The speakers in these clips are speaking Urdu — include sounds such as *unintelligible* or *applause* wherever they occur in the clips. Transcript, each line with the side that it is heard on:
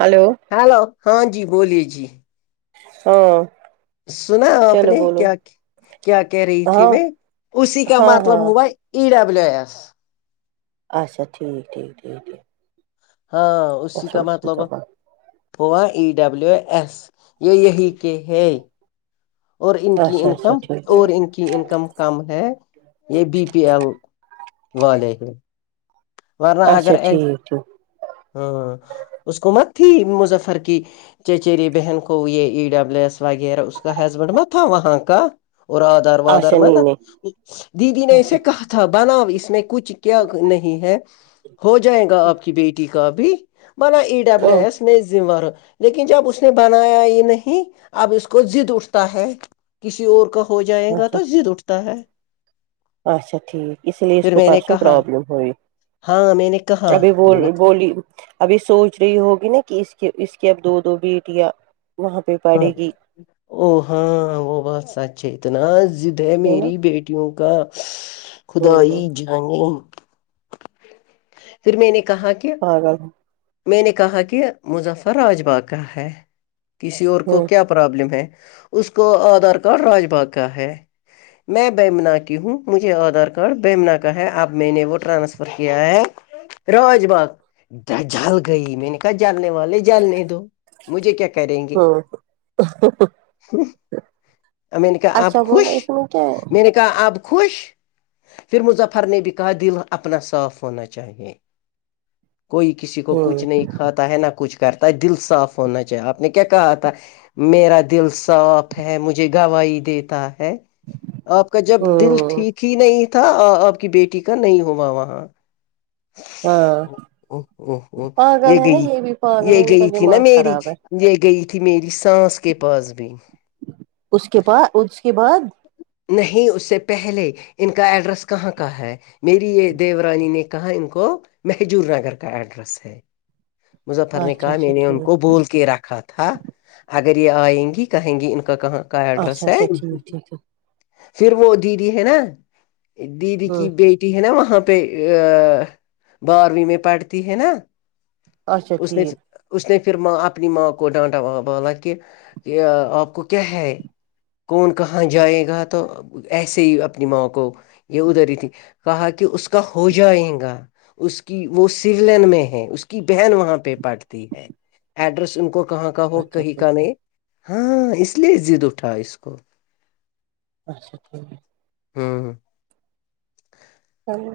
right: ہلو
left: ہیلو ہاں جی بولیے جی
right: ہاں
left: سنا آپ
right: چلو
left: نے
right: بولو
left: کیا کیا کہہ رہی تھی
right: ہاں
left: میں اسی کا
right: ہاں
left: مطلب
right: ہاں
left: ہوا ای ڈبلیو ایس
right: اچھا ٹھیک ٹھیک ٹھیک ٹھیک
left: ہاں اسی
right: اچھا
left: کا مطلب پا ای ڈبلیو ایس یہ یہی کے ہے اور ان کی
right: اچھا اچھا
left: انکم
right: ٹھیک
left: اور ان کی انکم کم ہے یہ بی پی ایل والے ہیں ورنہ
right: اچھا
left: اگر ایس
right: ٹھیک ٹھیک
left: ہاں اس کو مت تھی مظفر کی چچیری بہن کو یہ ای ڈبلو ایس وغیرہ اس کا ہسبینڈ م تھا وہاں کا اور آدار وادار
right: اچھا
left: مب
right: نہیں نہیں
left: دیدی نے
right: اچھا
left: اسے کہا تھا بناؤ اس میں کچھ کیا نہیں ہے ہو جائے گا آپ کی بیٹی کا بھی بلا ایڈ ڈبللیو ایس میں ذمار ہ لیکن جب اس نے بنایا یہ نہیں اب اس کو د اٹھتا ہے کسی اور کا ہو جائے گا تو د اٹھتا ہے
right: اچا ٹھیک ا اس لیے اس
left: پھر
right: کو
left: میں نے
right: پرسن
left: کہا
right: پرابلم ہو یہ
left: ہاں میں نے کہا
right: ابھی ب
left: میں نے
right: بولی ابھی سوچ رہی ہوگی نا کہ اس کی اس کی اب دو دو بیٹیاں وہاں پہ
left: ہاں
right: پڑے گی
left: او ہاں وہ بہت سچ ہے اتنا ضد ہے میری بیٹیوں کا خدا
right: ہوں
left: ہی
right: ہوں
left: جانیں پھر میں نے کہا کہ
right: *inaudible*
left: میں نے کہا کہ مظفر آج با کا ہے کسی اور کو
right: ہوں
left: کیا پرابلم ہے اس کو آدھار کارڈ راج باغ کا ہے میں بیمنا کی ہوں مجھے آدھار کارڈ بیمنا کا ہے اب میں نے وہ ٹرانسفر کیا ہے راج باغ جل گئی میں نے کہا جلنے والے جلنے دو مجھے کیا کریں گے
right: ہوں
left: میں نے کہا
right: اچھا
left: آپ
right: بول
left: خوش
right: اس میں کیا ہے
left: میں نے کہا آپ خوش پھر مظفرنبی کا دل اپنا صاف ہونا چاہیے کوئی کسی کو
right: ہوں
left: کچھ نہیں کھاتا ہے نہ کچھ کرتا ہے دل صاف ہونا چاہیے آپ نے کیا کہا تھا میرا دل صاف ہے مجھے گوائی دیتا ہے آپ کا جب دل
right: ہوں
left: ٹھیک ہی نہیں تھا آپ کی بیٹی کا نہیں ہوا وہاں
right: ہاں
left: اوہ اوہ اوہ یہ
right: پاگل ہے نا
left: گئی
right: بھی پاگل
left: یہ
right: ہے ان کا
left: گئی تھی نا
right: دماغ
left: میری
right: خراب ہے
left: یہ گئی تھی میری سانس کے پاس بھین
right: اس کے پا اس کے بعد
left: نہیں اس سے پہلے ان کا ایڈریس کہاں کا ہے میری یہ دیورانی نے کہا ان کو مہجور نگر کا ایڈریس ہے مظفر نے
right: اچھا
left: کہا
right: اچھا
left: میں نے ان
right: ٹھیک
left: کو بول کے رکھا تھا اگر یہ آئیں گی کہیں گی ان کا کہاں کا
right: اچھا
left: ایڈریس ہے
right: اچھا ٹھیک ٹھیک
left: پھر وہ دیدی ہے نا دیدی
right: ہ
left: کی بیٹی ہے نا وہاں پہ بارہویں میں پڑھتی ہے نا
right: اچھا
left: اس نے
right: ٹھیک
left: اس نے پھر ماں اپنی ماں کو ڈانٹا بولا کہ آپ کو کیا ہے کون کہاں جائے گا تو ایسے ہی اپنی ماں کو یہ ادھر ہی تھی کہا کہ اس کا ہو جائے گا اس کی وہ سولین میں ہے اس کی بہن وہاں پہ پٹتی ہے ایڈریس ان کو کہاں کا ہو
right: اچھا
left: کہیں
right: ٹھیک
left: کا نہیں ہاں اس لیے ضد اٹھا اس کو
right: اچھا ٹھیک ہے
left: ہممم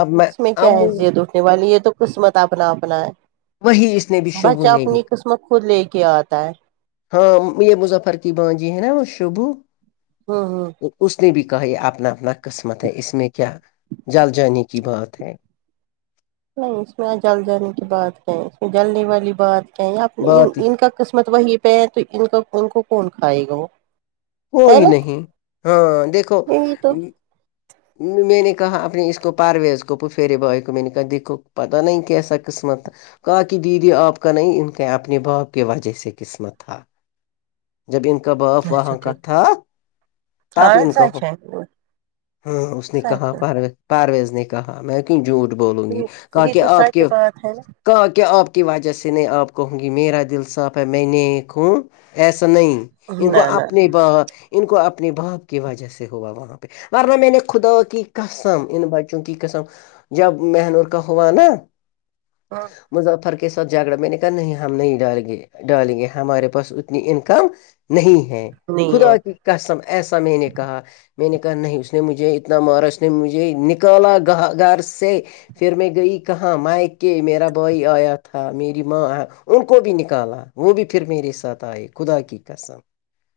left: اب
right: اس میں کیا
left: اب
right: ہے عزیت اٹھنے والی یہ تو قسمت اپنا اپنا
left: وہی اس نے بھی
right: ہے
left: شبو
right: بچہ
left: نے بھی
right: اپنی قسمت خود لے کے آتا ہے
left: ہاں یہ مظفر کی بانجی ہے نا وہ شبو
right: ہممم ہممم
left: اس نے بھی کہا یہ اپنا اپنا قسمت ہے اس میں کیا جل جانے کی بات ہے
right: نہیں اس میں جل جانے کی بات کہیں اس میں جلنے والی بات کیا
left: بات
right: ان کا قسمت وہی پہ ہے تو ان ان کو کون کھائے گا وہ ہے
left: کوئی
right: نا
left: نہیں ہاں دیکھو
right: یہی *inaudible*
left: میں نے کہا اپنے اس کو پرارویز کو پفھییرے بوائے کو میں نے کہا دیکھو پتا نہیں کیسا قسمت کہا کہ دیدی آپ کا نہیں ان کے اپنے باپ کے وجہ سے قسمت تھا جب ان کا باپ
right: اچھا
left: وہاں کا
right: ٹھیک
left: تھا
right: ہاں
left: تپ ان کا
right: سچ ہے
left: ہاں اس نے
right: سچ
left: کہا
right: ہے
left: پرار پرویز نے کہا میں کیوں جھوٹ بولوں گی کہ
right: یہ
left: کہ
right: تو
left: آپ
right: سچ
left: کے
right: بات ہے
left: کہاں کیا آپ کی وجہ سے نہیں آپ کہوں گی میرا دل صاف ہے میں نیک ہوں ایسا نہیں ان کو
right: نا نہ
left: اپنے ب ان کو اپنے اپنے باپ کی وجہ سے ہوا وہاں پہ ورنہ میں نے خدا کی کسم ان بچوں چونکہ قسم جب مہنور کا ہوا نا
right: ہاں
left: مظفر کے ساتھ جھگڑا میں نے کہا نہیں ہم نہیں ڈال گے ڈالیں گے ہمارے پاس اتنی انکم نہیں ہے
right: نہیں ہے
left: خدا کیسم ایسا میں نے کہا میں نے کہا نہیں اس نے مجھے اتنا مارا اس نے مجھے نکالا گ گھر سے پھر میں گئی کہاں مائک کے میرا بھائی آیا تھا میری ماں ان کو بھی نکالا وہ بھی پھر میرے ساتھ آئے خدا کی قسم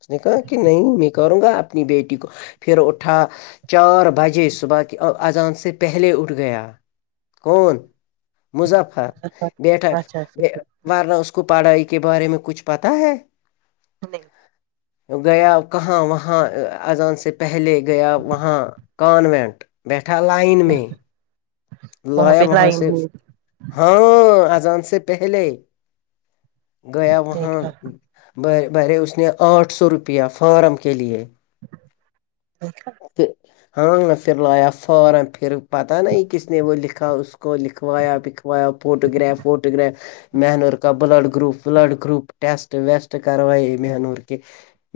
left: اس نے کہا کہ نہیں میں کروں گا اپنی بیٹی کو پھر اٹھا چار بجے صبح کے اذان سے پہلے اٹھ گیا کون مظفر بیٹا
right: اچھا اچھا
left: ورنہ اس کو پڑھائی کے بارے میں کچھ پتا ہے
right: نہیں
left: گیا کہاں وہاں اذان سے پہلے گیا وہاں کانوینٹ بیٹھا لائن میں لایا
right: پہ
left: وہاں
right: لائن
left: سے
right: ہوئی
left: ہاں آجان سے پہلے گیا وہاں
right: دیکھا
left: ب برے اس نے آٹھ سو روپیہ فارم کے لیے
right: ٹیک ہے
left: *unintelligible* اس نے وہ لکھا اس کو لکھوایا بکھوایا فوٹو گگراف ووٹو گگراف مہانور کا بلڈ گروپ بلڈ گروپ یسٹ ویسٹ کروائیے مہنور کے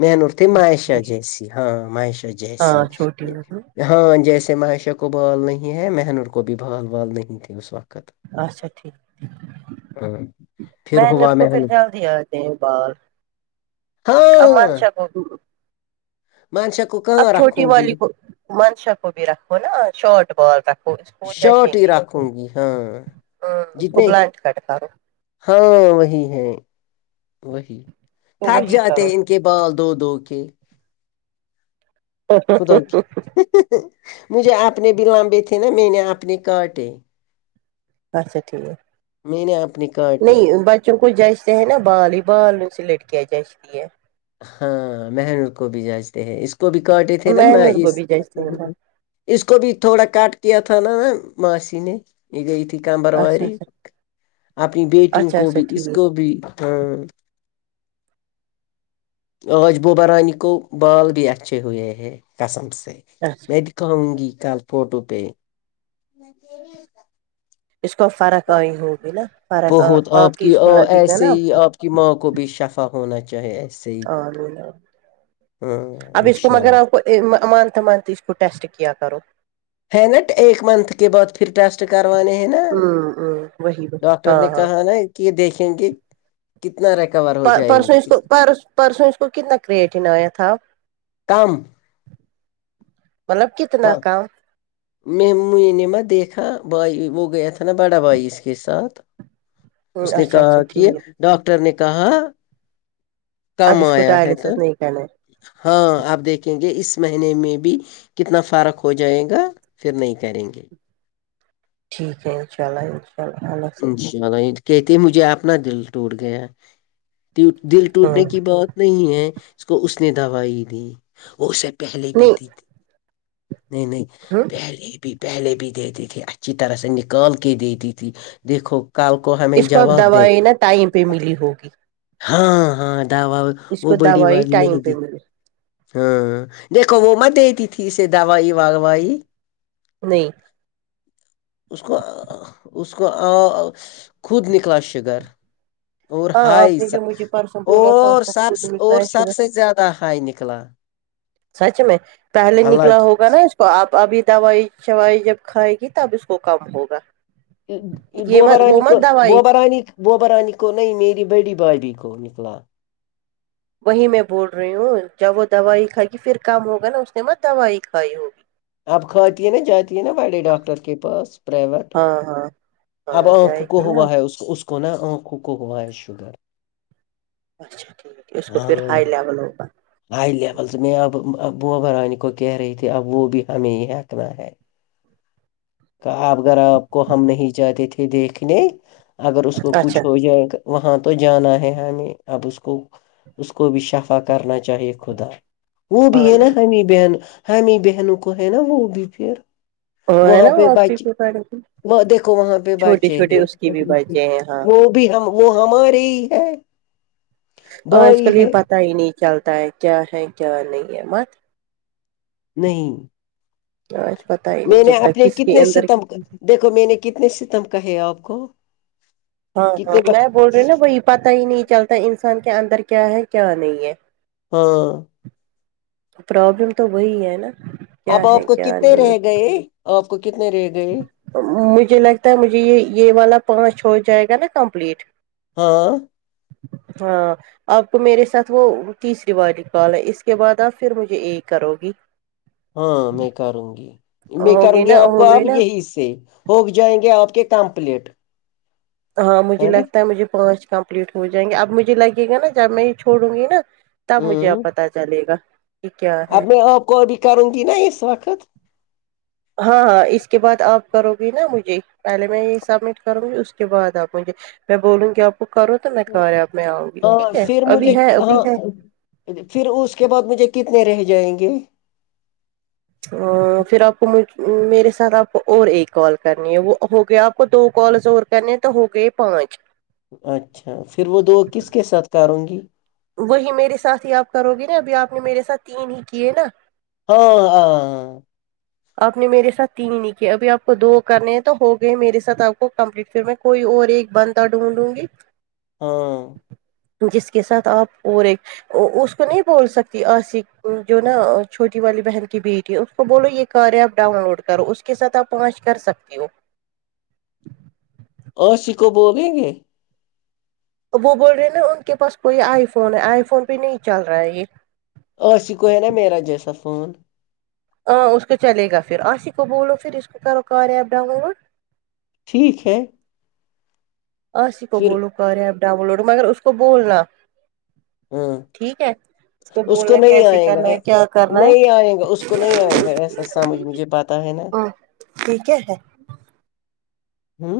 left: میں نورتی
right: اچھا
left: ماہشا جیسی ہاں ماہیشا جی
right: ہاں چھوٹی ہو
left: ہاں جیسے معائشہ کو بھال نہیں ہے مہنر کو بھی بھال بال نہیں تھی اس وقت
right: اچھا ٹھیک
left: ہاں پھر
right: میں نےر
left: ہوا
right: کو پھر
left: مہنور
right: جلد ہی آتے بر امن
left: ہاں
right: شب ہ *unintelligible*
left: منس کو
right: اب
left: کہاں
right: چھوٹی
left: رکھوں گی
right: والی کو منشا کو بھی رکھو نا شارٹ بال رکھو اس پ جاچیں
left: شارٹ ہی
right: گے
left: رکھوں گی ہاں
right: ہ اس کو
left: جتنے
right: بلانٹ کاٹکو
left: ہاں وہی ہے وہی
right: تو
left: تھک
right: وہی
left: جاتے
right: کرو
left: ان کے بال دو دو کے خا مجھے آنے ب لامبے تھے نا میں نے اپ نے کاٹے
right: اچھا ٹھیک
left: میں نے اپنی کارٹیں
right: چ کچھ جچتے ہے نا بال ہی بال ن سے لڑکیا جچتی ہے
left: ہاں مہنور کو بھی جانچتے ہیں اس کو بھی کاٹے تھے نا
right: میں نور کو بھی جیسے ہوں نا۔
left: اس کو بھی تھوڑا کاٹ کیا تھا نا نا ماسی نے یہ گئی تھی
right: اچھا
left: کمبرواری
right: اچھا
left: اپنی بیٹیوں
right: اچھا
left: کو
right: اچھا
left: بھی اس
right: ٹھیک
left: کو بھی ہاں آج بوبرانی کو بال بھی اچھے ہوئے ہے قسم سے
right: اچھا
left: میں کہوں گی کل فوٹو پہ
right: اس کو فرق آئی ہوگی نا فرق آ
left: بہت
right: آ
left: آپ
right: کے
left: کی
right: اس کو لگے گا
left: ایسے
right: نا
left: ہی آپ کی ما کو بھی شفا ہونا چاہیے صحی
right: آمین۔
left: ہ ان شاء اللہ
right: امانتمانت اس کو ٹیسٹ کیا کرو
left: ہ نٹ ایک منتھ کے بہت پھر ٹیسٹ کروانے ہیں نا
right: ہوں ہوں وہی وہی
left: ڈاکٹر
right: ہاں
left: نے
right: ہاں
left: کہا نا کہ یہ دیکھیں گے کتنا ریکور ہو جائیں
right: سوں اس
left: گے
right: کو پر پرسوں اس کو کتنا کریٹن آیا تھا
left: کم
right: مطلب کتنا کام
left: مہمو نے ما دیکھا بھائی وہ گییا تھ نا بڑا بھائی اس کے ساتھ اس نے کہ
right: اچھا اچھا
left: کی
right: ٹھیک ہے
left: ڈاکٹر نے کہا کم
right: اب اس کو
left: آیا ہے تو
right: ڈائلسس نہیں کرنا ہے
left: ہاں آپ دیکھیں گے اس مہینے میں بھی کتنا فارق ہو جائے گا پھر نہیں کریں گے
right: ٹھیک ہے ان شاء اللہ انن شاء اللہ الگ
left: جانا کہتے مجھے اپنا دل ٹوٹ گیا دل
right: سے۔ ہاں
left: ٹوٹنے کی بہت نہیں ہے اس کو اس نے دوائی دی وہ اسے پہلے بھی دی تھی نہیں نہیں
right: ہاں
left: پہلے بھی پہلے بھی دیتی تھی اچھی طرح سے نکال کے دیتی تھی دیکھو کاالکو ہے
right: اس کو اب دوائیں نا ٹائم پہ ملی ہوگی
left: ہاں ہاں دعوا
right: اس
left: وہ
right: کو
left: بڑی
right: دوائی
left: والاری
right: ٹائم
left: نہیں
right: پہ
left: تھی
right: ملی
left: ہاں دیکھو وہ مت دیتی تھی اسے دوائی وائی
right: نہیں
left: اس کو اس کو خود نکلا شگر اور
right: ہاں
left: ہائی
right: آپ نے جو مجھے پرسوں بولا تھا اس
left: اور
right: کا
left: سب
right: خود نکلا
left: اور
right: ہے
left: سب
right: شوگر
left: سے زیادہ ہائی نکلا
right: سچ میں پہلے
left: اللہ
right: نکلا
left: کی
right: ہوگا نا
left: قسم۔
right: اس تو آپ ابھی دوائی شائی جب کھائے گی تب اس کو کم ہوگا یہ مت وہ
left: بوبرانی کو
right: مت دوائی
left: بوبرانی بوبرانی کو نہیں میری بڑی بھابھی کو نکلا
right: وہی میں بول رہی ہوں جب وہ دوائی کھائے گی پھر کام ہوگا نا اس نے م دوائی کھائی ہوگی
left: اب کھاتی ہے نا جاتی ہے نا بڑے ڈاکٹر کے پاس پائیویٹ
right: ہاں ہاں ہاں
left: اب
right: جائے
left: آنکھوں کو
right: گی نا
left: ہوا ہے اس کو نا آنکھوں کو ہوا ہے شوگر
right: اچھا ٹھیک ہے اس کو
left: ہاں
right: پھر ہائی لیول ہوگا
left: ہائی لیول سے میں اب بوبا رانی کو کہہ رہی تھی اب وہ بھی ہمیں یہ آکھنا ہے کہ اپ اگر آپ کو ہم نہیں جاتے تھے دیکھنے اگر اس کو کچھ
right: اچھا
left: ہو جائے وہاں تو جانا ہے ہمیں اب اس کو اس کو بھی شفا کرنا چاہیے خدا وہ بھی
right: ہاں
left: ہے نا ہمیں بہن ہمیں بہنوں کو ہے نا وہ بھی پھر
right: ان
left: وہاں پہ
right: بتی
left: بچے
right: سڑے
left: وہ دیکھو وہاں پہ بچے ہیں
right: بچے ہیں ہاں
left: وہ بھی ہم وہ ہمارے ہی ہے
right: آج
left: بھائی
right: کل یہ
left: ہے
right: پتا ہی نہیں چلتا ہے کیا ہے کیا نہیں ہے مت
left: نہیں
right: آج بتائی
left: میں نے آپ نے کتنے ستم دیکھو میں نے کتنے ستم کہے آپ کو
right: ہاں ہاں
left: کتنے
right: میں بول رہی
left: ب-
right: ہوں نا وہی پتا ہی نہیں چلتا انسان کے اندر کیا ہے کیا نہیں ہے
left: ہاں
right: پرابلم تو وہی ہے نا کیا
left: اب آپ
right: ہے
left: کو
right: کیا
left: کتنے
right: نہیں
left: رہ گئے آپ کو کتنے رہ گئے
right: مجھے لگتا ہے مجھے یہ یہ والا پانچ ہو جائے گا نا کمپلیٹ
left: ہاں
right: ہاں آپ کو میرے ساتھ وہ تیسری والی پالا اس کے بعد آپ پھر مجھے ایک کرو گی
left: ہاں میں کروں گی میں کروں
right: ہوگی
left: گی
right: نا
left: آپ کو
right: ہو
left: آپ
right: گئی نا
left: یہی سے ہوگ جائیں گے آپ کے کمپلیٹ
right: ہاں مجھے لگتا ہے مجھے پانچ کمپلیٹ ہو جائیں گے اب مجھے لگے گا نا جب میں یہ چھوڑوں گی نا تب مجھے
left: ہ
right: اب پت چلے گا کہ کیا
left: اب
right: ہے
left: میں آو قب بھی کروں د نا اس وقت
right: ہاں ہاں اس کے بعد آپ کرو گی نا مجھے پہلے میں یہ سبمٹ کروں گی اس کے بعد آپ مجھے میں بولوں گی آپ بک کرو تو میں کہا رہا اب میں آؤں گی
left: ہاں
right: ٹھیک ہے
left: پھر مجھے
right: ابھی ہے ابھی
left: ہاں
right: ہے
left: پھر اس کے بعد مجھے کتنے رہ جائیں گے
right: پھر آپ کوج میرے ساتھ آپ کو اور ایک کال کرنی ہے وہ ہو گیا آپ کو دو کالز اور کہنے تو ہو گئے پہنچ
left: اچھا پھر وہ دو کس کے ساتھ کاروں گی
right: وہی میرے ساتھ ہی آپ کرو گے نا ابھی آپ نے میرے ساتھ تین ہی کیے نا
left: ہاں ہاں
right: آپ نے میرے ساتھ تین نہیں کیے ابھی آپ کو دو کرنے ہیں تو ہو گئے میرے سات آپ کو کمپلیٹ فٹ کوئی اور ایک بنتا ڈونونڈوں گی
left: ہاں
right: جس کے ساتھ آپ اور ایک اس کو نہیں بول سکتی آصف جو نا چھوٹی والی بہن کی بیٹی ہے اس کو بولو یہ کر ایپ ڈاؤن لوڈ کرو اس کے ساتھ آپ پہنچ کر سکتے ہو
left: اوشی کو بولیں گے
right: وہ بول رہے ہیں نا ان کے پاس کوئی آئی فون ہے آئی فون پہ نہیں چل رہا ہے یہ
left: عش کو نا میرا جیسا فون
right: ہاں اس کو چلے گا پھر آسیی کو بولو پھر اس کو کرو کار ایپ ڈاؤن لوڈ
left: ٹھیک ہے
right: آسی کو
left: پھر
right: بولو کار ایپ ڈاؤن لوڈ ہو مگر اس کو بولنا
left: ہاں
right: ٹھیک ہے
left: اس کو
right: بولنا
left: نہیں
right: کیسے
left: آئے گا
right: کرنا ہے کیا کرنا ہے
left: نہیں آئے گا اس کو نہیں آئے گا ایسا سمجھ مجھے بات پتا ہے نا
right: ہاں ٹھیک ہے ہے
left: ہوں